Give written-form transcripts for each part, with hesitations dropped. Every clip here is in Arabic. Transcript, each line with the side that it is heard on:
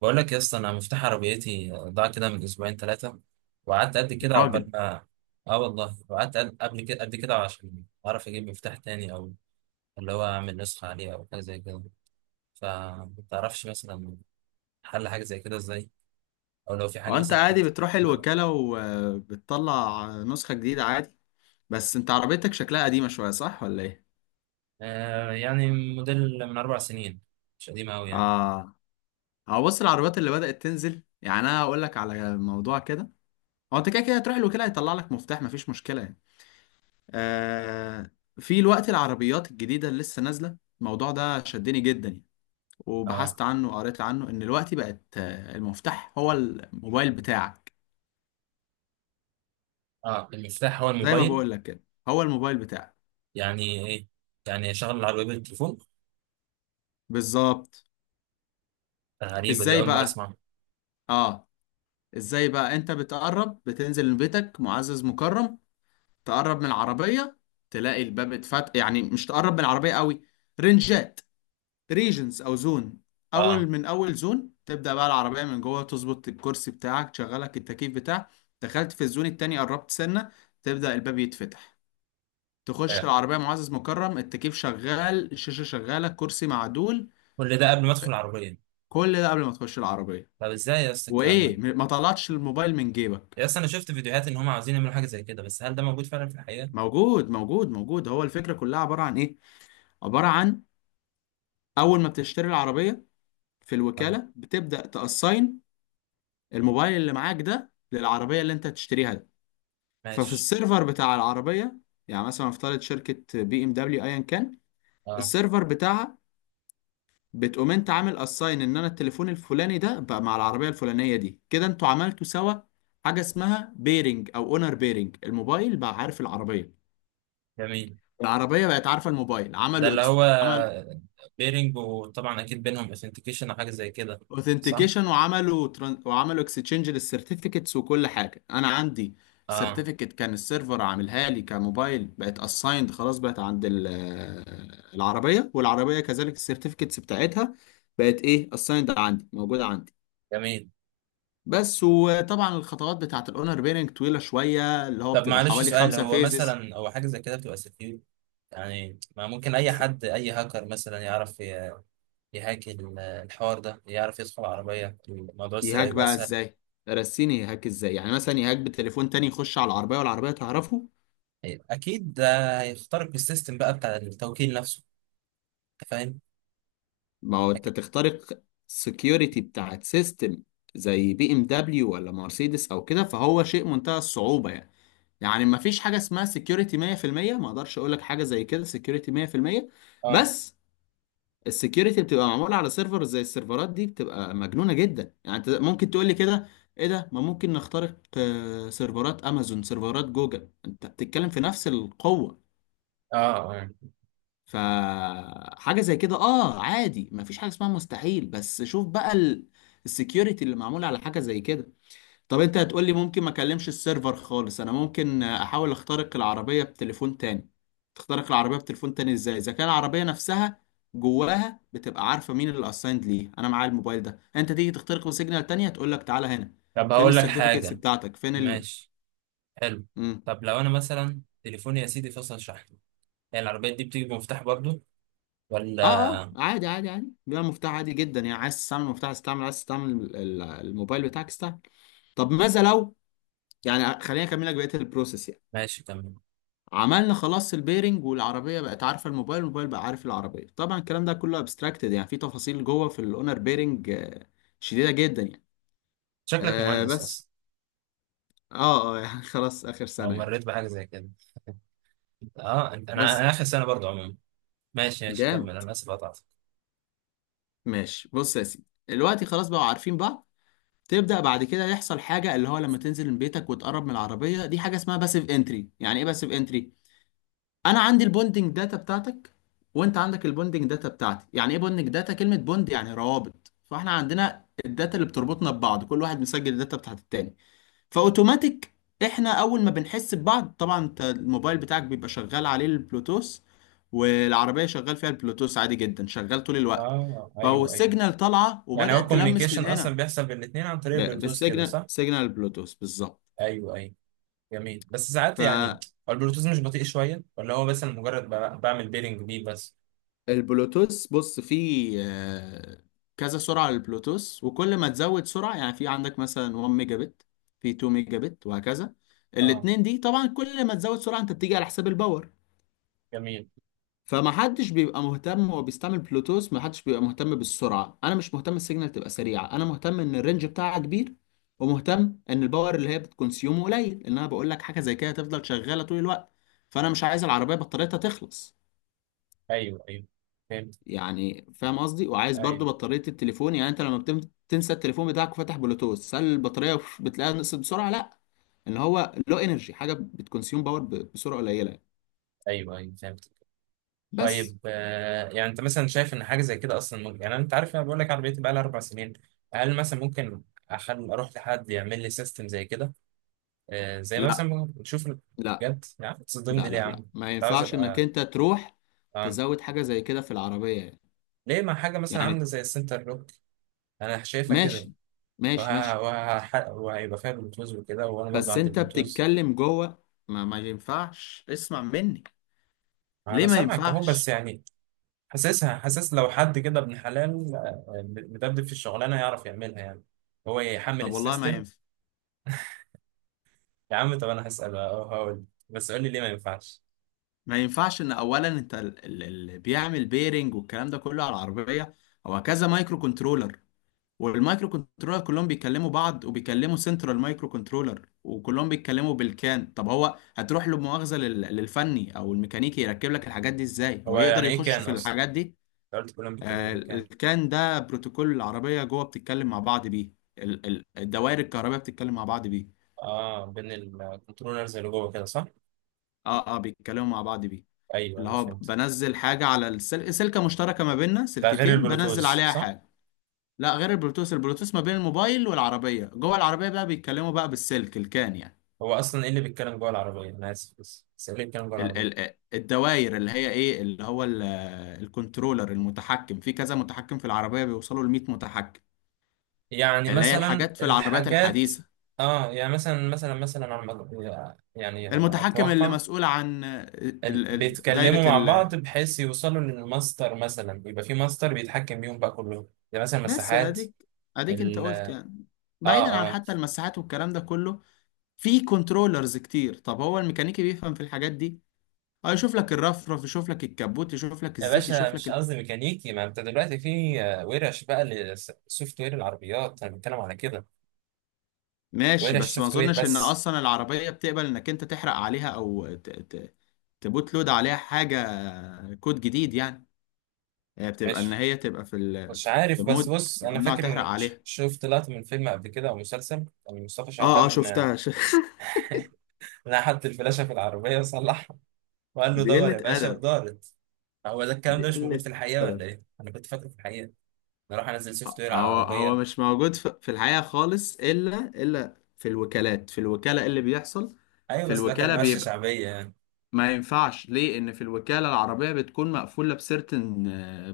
right: بقول لك يا اسطى، انا مفتاح عربيتي ضاع كده من اسبوعين ثلاثه، وقعدت قد
left: يا
right: كده
left: راجل،
right: عقبال ما. اه والله، وقعدت قبل كده قد كده عشان اعرف اجيب مفتاح تاني، او اللي هو اعمل نسخه عليه او حاجه زي كده. فمتعرفش مثلا، حل حاجه زي كده ازاي، او لو في حاجه
left: هو انت
right: مثلا
left: عادي
right: حديثه.
left: بتروح
right: نعم.
left: الوكالة وبتطلع نسخة جديدة عادي؟ بس انت عربيتك شكلها قديمة شوية، صح ولا ايه؟
right: آه يعني موديل من 4 سنين، مش قديم قوي يعني.
left: اه. هو بص، العربيات اللي بدأت تنزل يعني انا هقول لك على موضوع كده. هو انت كده كده هتروح الوكالة هيطلع لك مفتاح، مفيش مشكلة يعني. آه، في الوقت العربيات الجديدة اللي لسه نازلة، الموضوع ده شدني جدا يعني،
right: اه،
left: وبحثت عنه وقريت عنه ان الوقت بقت المفتاح هو الموبايل بتاعك.
right: اه، المفتاح هو
left: زي ما
right: الموبايل.
left: بقول لك كده، هو الموبايل بتاعك
right: يعني ايه، يعني شغل العربيه بالتليفون؟
left: بالظبط.
right: غريبه، دي
left: ازاي
right: اول مره
left: بقى؟
right: اسمعها.
left: اه، ازاي بقى؟ انت بتقرب، بتنزل من بيتك معزز مكرم، تقرب من العربية تلاقي الباب اتفتح، يعني مش تقرب من العربية قوي. رنجات، ريجنز او زون، اول
right: اه.
left: من اول زون تبدأ بقى العربية من جوه تظبط الكرسي بتاعك، تشغلك التكييف بتاعك. دخلت في الزون التاني، قربت سنة، تبدأ الباب يتفتح، تخش
right: آه.
left: العربية معزز مكرم، التكييف شغال، الشاشة شغالة، كرسي معدول.
right: كل ده قبل ما ادخل العربيه.
left: كل ده قبل ما تخش العربية.
right: طب ازاي يا اسطى الكلام ده؟
left: وايه، ما طلعتش الموبايل من جيبك.
right: يا اسطى انا شفت فيديوهات ان هم عاوزين يعملوا حاجه زي كده، بس هل ده موجود فعلا في الحقيقه؟
left: موجود موجود موجود. هو الفكرة كلها عبارة عن ايه؟ عبارة عن اول ما بتشتري العربية في
right: اه.
left: الوكالة بتبدأ تأساين الموبايل اللي معاك ده للعربية اللي انت هتشتريها ده. ففي
right: ماشي.
left: السيرفر بتاع العربية، يعني مثلا افترض شركة بي ام دبليو ايا كان،
right: اه.
left: السيرفر بتاعها، بتقوم انت عامل اساين ان انا التليفون الفلاني ده بقى مع العربية الفلانية دي، كده انتوا عملتوا سوا حاجة اسمها بيرنج او اونر بيرنج. الموبايل بقى عارف العربية،
right: جميل.
left: العربية بقت عارفة الموبايل،
right: ده
left: عملوا
right: اللي
left: إكس...
right: هو بيرنج، وطبعا اكيد بينهم اثنتيكيشن او حاجه زي كده، صح؟
left: اوثنتيكيشن، وعملوا تران... وعملوا اكستشينج للسيرتيفيكتس وكل حاجه. انا عندي
right: اه.
left: سيرتيفيكت كان السيرفر عاملها لي كموبايل، بقت اسايند، خلاص بقت عند ال- العربيه، والعربيه كذلك السيرتيفيكتس بتاعتها بقت ايه، اسايند عندي، موجوده عندي
right: جميل.
left: بس. وطبعا الخطوات بتاعه الاونر بيرنج طويله شويه، اللي هو
right: طب
left: بتبقى
right: معلش
left: حوالي
right: سؤال،
left: خمسة فيزز.
right: هو حاجه زي كده بتبقى سكيور؟ يعني ما ممكن اي حد، اي هاكر مثلا، يعرف يهاك الحوار ده، يعرف يدخل العربيه، الموضوع السرقه
left: يهاك
right: يبقى
left: بقى
right: اسهل.
left: ازاي؟ رسيني، يهاك ازاي؟ يعني مثلا يهاك بتليفون تاني يخش على العربيه والعربيه تعرفه.
right: اكيد ده هيخترق السيستم بقى بتاع التوكيل نفسه، انت فاهم؟
left: ما هو انت تخترق السكيورتي بتاعت سيستم زي بي ام دبليو ولا مرسيدس او كده، فهو شيء منتهى الصعوبة يعني. يعني ما فيش حاجة اسمها سكيورتي 100%، ما اقدرش اقول لك حاجة زي كده سكيورتي 100%.
right: اه.
left: بس السكيورتي بتبقى معمولة على سيرفر، زي السيرفرات دي بتبقى مجنونة جدا يعني. انت ممكن تقول لي كده، ايه ده، ما ممكن نخترق سيرفرات امازون، سيرفرات جوجل، انت بتتكلم في نفس القوة.
right: اه. اه.
left: فحاجة زي كده اه عادي، مفيش حاجة اسمها مستحيل. بس شوف بقى ال... السكيورتي اللي معمولة على حاجة زي كده. طب انت هتقولي ممكن ما اكلمش السيرفر خالص، انا ممكن احاول اخترق العربية بتليفون تاني. تخترق العربية بتليفون تاني ازاي اذا كان العربية نفسها جواها بتبقى عارفة مين اللي اسايند ليه؟ انا معايا الموبايل ده، انت تيجي تخترقه سيجنال تانية تقول لك تعالى هنا،
right: طب
left: فين
right: هقول لك
left: السيرتيفيكتس
right: حاجة.
left: بتاعتك، فين ال...
right: ماشي. حلو.
left: مم.
right: طب لو انا مثلا تليفوني يا سيدي فصل شحن، هي العربية دي بتيجي بمفتاح برضو، ولا؟
left: اه اه، عادي عادي عادي، بيبقى مفتاح عادي جدا يعني. عايز تستعمل المفتاح استعمل، عايز تستعمل الموبايل بتاعك استعمل. طب ماذا لو، يعني خليني اكمل لك بقيه البروسيس يعني.
right: ماشي تمام.
left: عملنا خلاص البيرنج، والعربيه بقت عارفه الموبايل، الموبايل بقى عارف العربيه. طبعا الكلام ده كله ابستراكتد، يعني في تفاصيل جوه في الاونر بيرنج شديده جدا يعني.
right: شكلك
left: آه
right: مهندس
left: بس.
right: اصلا،
left: اه اه يعني خلاص اخر
right: او
left: سنه يعني.
right: مريت بحاجة زي كده؟ اه انت، انا
left: بس.
right: انا اخر سنة برضو عموما. ماشي ماشي،
left: جامد.
right: كمل، انا اسف قطعتك.
left: ماشي، بص يا سيدي، دلوقتي خلاص بقوا عارفين بعض. تبدأ بعد كده يحصل حاجة، اللي هو لما تنزل من بيتك وتقرب من العربية دي، حاجة اسمها باسيف انتري. يعني ايه باسيف انتري؟ انا عندي البوندنج داتا بتاعتك، وانت عندك البوندنج داتا بتاعتي. يعني ايه بوندنج داتا؟ كلمة بوند يعني روابط، فاحنا عندنا الداتا اللي بتربطنا ببعض، كل واحد مسجل الداتا بتاعت التاني. فاوتوماتيك احنا اول ما بنحس ببعض، طبعا انت الموبايل بتاعك بيبقى شغال عليه البلوتوث، والعربية شغال فيها البلوتوث عادي جدا، شغال طول الوقت.
right: اه. ايوه، ايوه.
left: فالسيجنال طالعة
right: يعني هو
left: وبدأت تلمس
right: الكوميونيكيشن
left: من
right: اصلا
left: هنا.
right: بيحصل بين الاثنين عن طريق البلوتوث كده،
left: بالسيجنال،
right: صح؟
left: سيجنال بلوتوث بالظبط.
right: ايوه، ايوه. جميل بس ساعات يعني، هو البلوتوث مش بطيء شوية؟ ولا هو بس أنا مجرد بعمل بيرنج بيه بس؟
left: فالبلوتوث، بص فيه كذا سرعة للبلوتوث، وكل ما تزود سرعة، يعني في عندك مثلا 1 ميجا بت، في 2 ميجا بت، وهكذا.
right: اه.
left: الاتنين دي، طبعا كل ما تزود سرعة انت بتيجي على حساب الباور.
right: جميل.
left: فما حدش بيبقى مهتم، هو بيستعمل بلوتوث، ما حدش بيبقى مهتم بالسرعه، انا مش مهتم السيجنال تبقى سريعه، انا مهتم ان الرينج بتاعها كبير، ومهتم ان الباور اللي هي بتكونسيوم قليل، ان انا بقول لك حاجه زي كده تفضل شغاله طول الوقت. فانا مش عايز العربيه بطاريتها تخلص.
right: ايوه، ايوه، فهمت.
left: يعني فاهم قصدي؟ وعايز برضو
right: ايوه،
left: بطاريه التليفون، يعني انت لما تنسى التليفون بتاعك وفاتح بلوتوث، هل البطاريه بتلاقيها نقصت بسرعه؟ لا، ان هو لو انرجي حاجه بتكونسيوم بسرعه قليله يعني.
right: ايوه، ايوه، فهمت.
left: بس.
right: طيب. يعني انت مثلا شايف ان حاجه زي كده اصلا ممكن؟ يعني انت عارف، انا بقول لك عربيتي بقى لها 4 سنين، هل مثلا ممكن اخل اروح لحد يعمل لي سيستم زي كده؟ آه، زي
left: لا
right: مثلا نشوف.
left: لا
right: بجد يعني تصدمني
left: لا
right: ليه يا
left: لا
right: عم؟
left: لا، ما
right: انت عاوز
left: ينفعش انك
right: ابقى.
left: انت تروح
right: اه.
left: تزود حاجة زي كده في العربية يعني.
right: ليه، ما حاجه مثلا
left: يعني
right: عامله زي السنتر لوك، انا شايفها كده.
left: ماشي ماشي ماشي.
right: وهيبقى فيها بلوتوث وكده، وانا برضه
left: بس
right: عندي
left: انت
right: بلوتوث.
left: بتتكلم جوه، ما ينفعش اسمع مني.
right: انا
left: ليه ما
right: سامعك اهو، بس
left: ينفعش؟
right: يعني حاسس لو حد كده ابن حلال، مدبدب في الشغلانه هيعرف يعملها يعني، هو يحمل
left: طب والله ما
right: السيستم.
left: ينفع.
right: يا عم طب انا هسال، هقول، بس قول لي ليه ما ينفعش.
left: ما ينفعش ان اولا انت اللي بيعمل بيرنج والكلام ده كله على العربية، هو كذا مايكرو كنترولر، والمايكرو كنترولر كلهم بيكلموا بعض وبيكلموا سنترال مايكرو كنترولر، وكلهم بيتكلموا بالكان. طب هو هتروح له مؤاخذة للفني او الميكانيكي يركب لك الحاجات دي ازاي؟ هو
right: هو
left: يقدر
right: يعني ايه
left: يخش
right: كان
left: في
right: اصلا؟
left: الحاجات دي؟
right: أنت قلت كلهم بيتكلموا بالكان.
left: الكان ده بروتوكول العربية جوه بتتكلم مع بعض بيه، الدوائر الكهربائية بتتكلم مع بعض بيه.
right: اه، بين الكنترولرز اللي جوه كده، صح؟
left: اه اه، بيتكلموا مع بعض بيه،
right: ايوه،
left: اللي
right: انا
left: هو
right: فهمت.
left: بنزل حاجة على السلك، سلكة مشتركة ما بيننا،
right: ده غير
left: سلكتين بنزل
right: البلوتوز،
left: عليها
right: صح؟
left: حاجة. لا، غير البلوتوث، البلوتوث ما بين الموبايل والعربية، جوه العربية بقى بيتكلموا بقى بالسلك الكان يعني.
right: هو اصلا ايه اللي بيتكلم جوه العربيه، انا اسف، بس ايه اللي بيتكلم جوه العربيه؟
left: الدوائر اللي هي ايه، اللي هو ال- الكنترولر المتحكم في كذا متحكم في العربية، بيوصلوا ل 100 متحكم،
right: يعني
left: اللي هي
right: مثلا
left: الحاجات في العربيات
right: الحاجات.
left: الحديثة.
right: اه يعني، مثلا على يعني،
left: المتحكم اللي
right: اتوقع.
left: مسؤول عن ال- ال- دايرة
right: بيتكلموا مع
left: ال...
right: بعض بحيث يوصلوا للماستر، مثلا يبقى في ماستر بيتحكم بيهم بقى كلهم، يعني مثلا
left: بس
right: مساحات.
left: اديك، اديك انت
right: ال
left: قلت يعني. بعيدا
right: اه.
left: عن
right: اه.
left: حتى المساحات والكلام ده كله، في كنترولرز كتير. طب هو الميكانيكي بيفهم في الحاجات دي؟ اه، يشوف لك الرفرف، يشوف لك الكبوت، يشوف لك
right: يا
left: الزيت،
right: باشا
left: يشوف
right: مش
left: لك.
right: قصدي ميكانيكي، ما انت دلوقتي في ورش بقى للسوفت وير العربيات، انا بتكلم على كده.
left: ماشي،
right: ورش
left: بس ما
right: سوفت وير
left: اظنش ان
right: بس.
left: اصلا العربية بتقبل انك انت تحرق عليها او ت... ت... تبوت لود عليها حاجة كود جديد يعني. هي بتبقى ان
right: مش
left: هي تبقى في ال...
right: مش
left: في في
right: عارف، بس
left: مود
right: بص انا
left: ممنوع
right: فاكر
left: تحرق
right: ان
left: عليها.
right: شفت لقطه من فيلم قبل كده او مسلسل، كان مصطفى
left: اه اه،
right: شعبان
left: شفتها ش...
right: لقى حد الفلاشه في العربيه وصلحها، وقال له
left: دي
right: دور
left: قلة
right: يا باشا
left: ادب.
right: ودارت. هو ده الكلام
left: دي
right: ده مش موجود
left: قلة
right: في الحقيقه، ولا
left: ادب.
right: ايه؟ انا كنت فاكره في الحقيقه، نروح انزل سوفت وير على
left: هو هو
right: العربيه.
left: مش موجود في في الحقيقة خالص، الا الا في الوكالات. في الوكالة إيه اللي بيحصل؟
right: ايوه
left: في
right: بس ده كان
left: الوكالة
right: ورشه
left: بيبقى،
right: شعبيه يعني.
left: ما ينفعش ليه، ان في الوكالة العربية بتكون مقفولة بسيرتن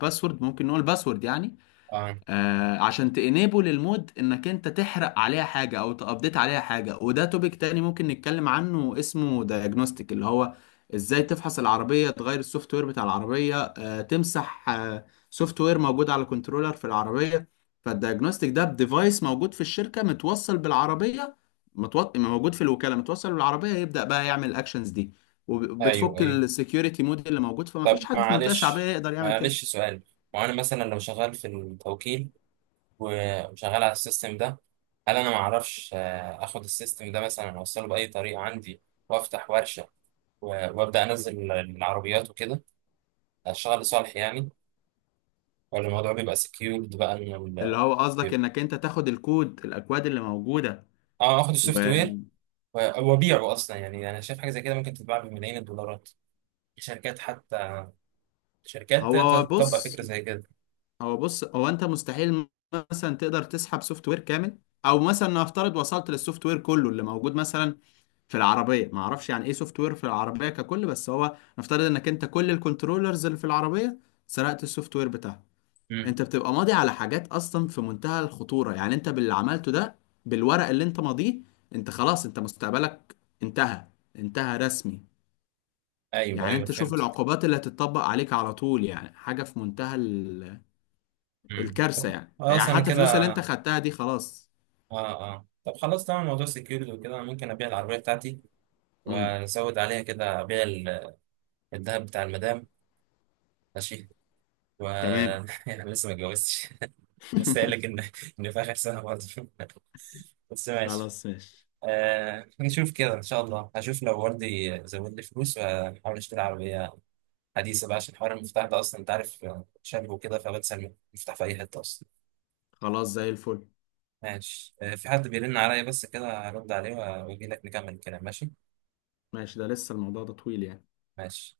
left: باسورد، ممكن نقول باسورد يعني،
right: اه.
left: آه، عشان تانيبل المود انك انت تحرق عليها حاجه او تابديت عليها حاجه. وده توبيك تاني ممكن نتكلم عنه اسمه دايجنوستيك، اللي هو ازاي تفحص العربيه، تغير السوفت وير بتاع العربيه، آه تمسح آه سوفت وير موجود على كنترولر في العربيه. فالدايجنوستيك ده بديفايس موجود في الشركه متوصل بالعربيه، متوط... موجود في الوكاله متوصل بالعربيه، يبدا بقى يعمل الاكشنز دي،
right: ايوه،
left: وبتفك
right: ايوه.
left: السكيورتي مود اللي موجود. فما فيش
right: طب
left: حد في منطقه شعبيه
right: معلش،
left: يقدر يعمل كده.
right: معلش سؤال، وانا مثلا لو شغال في التوكيل وشغال على السيستم ده، هل انا ما اعرفش اخد السيستم ده مثلا، اوصله باي طريقه عندي، وافتح ورشه و- وابدا انزل العربيات وكده، اشتغل لصالح يعني؟ ولا الموضوع بيبقى سكيورد بقى ان
left: اللي هو قصدك
right: بيبقى-
left: انك انت تاخد الكود، الاكواد اللي موجوده.
right: اه، اخد السوفت وير وابيعه اصلا يعني، انا شايف حاجه زي كده ممكن تتباع بملايين الدولارات. شركات حتى، شركات تقدر
left: وهو
right: تطبق
left: بص
right: فكرة زي كده.
left: هو بص هو انت مستحيل مثلا تقدر تسحب سوفت وير كامل. او مثلا نفترض وصلت للسوفت وير كله اللي موجود مثلا في العربيه، ما اعرفش يعني ايه سوفت وير في العربيه ككل، بس هو نفترض انك انت كل الكنترولرز اللي في العربيه سرقت السوفت وير بتاعها.
right: امم.
left: انت بتبقى ماضي على حاجات اصلا في منتهى الخطوره يعني. انت باللي عملته ده، بالورق اللي انت ماضيه، انت خلاص، انت مستقبلك انتهى، انتهى رسمي.
right: ايوه،
left: يعني
right: ايوه،
left: انت شوف
right: فهمت.
left: العقوبات اللي هتتطبق عليك على طول، يعني حاجة في منتهى
right: طب
left: الكارثة يعني.
right: خلاص
left: يعني
right: انا
left: حتى الفلوس اللي
right: كده.
left: انت خدتها دي خلاص.
right: اه، اه، طب خلاص تمام، موضوع سكيورتي وكده انا ممكن ابيع العربية بتاعتي
left: امم.
right: وازود عليها كده، ابيع الذهب بتاع المدام. ماشي. و
left: تمام.
right: يعني لسه ما اتجوزتش. بس قايل لك ان في اخر سنة برضه. بس ماشي.
left: خلاص ماشي.
right: آه نشوف كده ان شاء الله، هشوف لو والدي زود لي فلوس وهحاول اشتري عربية حديثة بقى، عشان حوار المفتاح ده اصلا انت عارف، شاب وكده فبنسى المفتاح في اي حتة اصلا.
left: خلاص زي الفل.
right: ماشي. في حد بيرن عليا، بس كده هرد عليه واجي لك نكمل الكلام. ماشي.
left: ماشي، ده لسه الموضوع ده طويل يعني.
right: ماشي.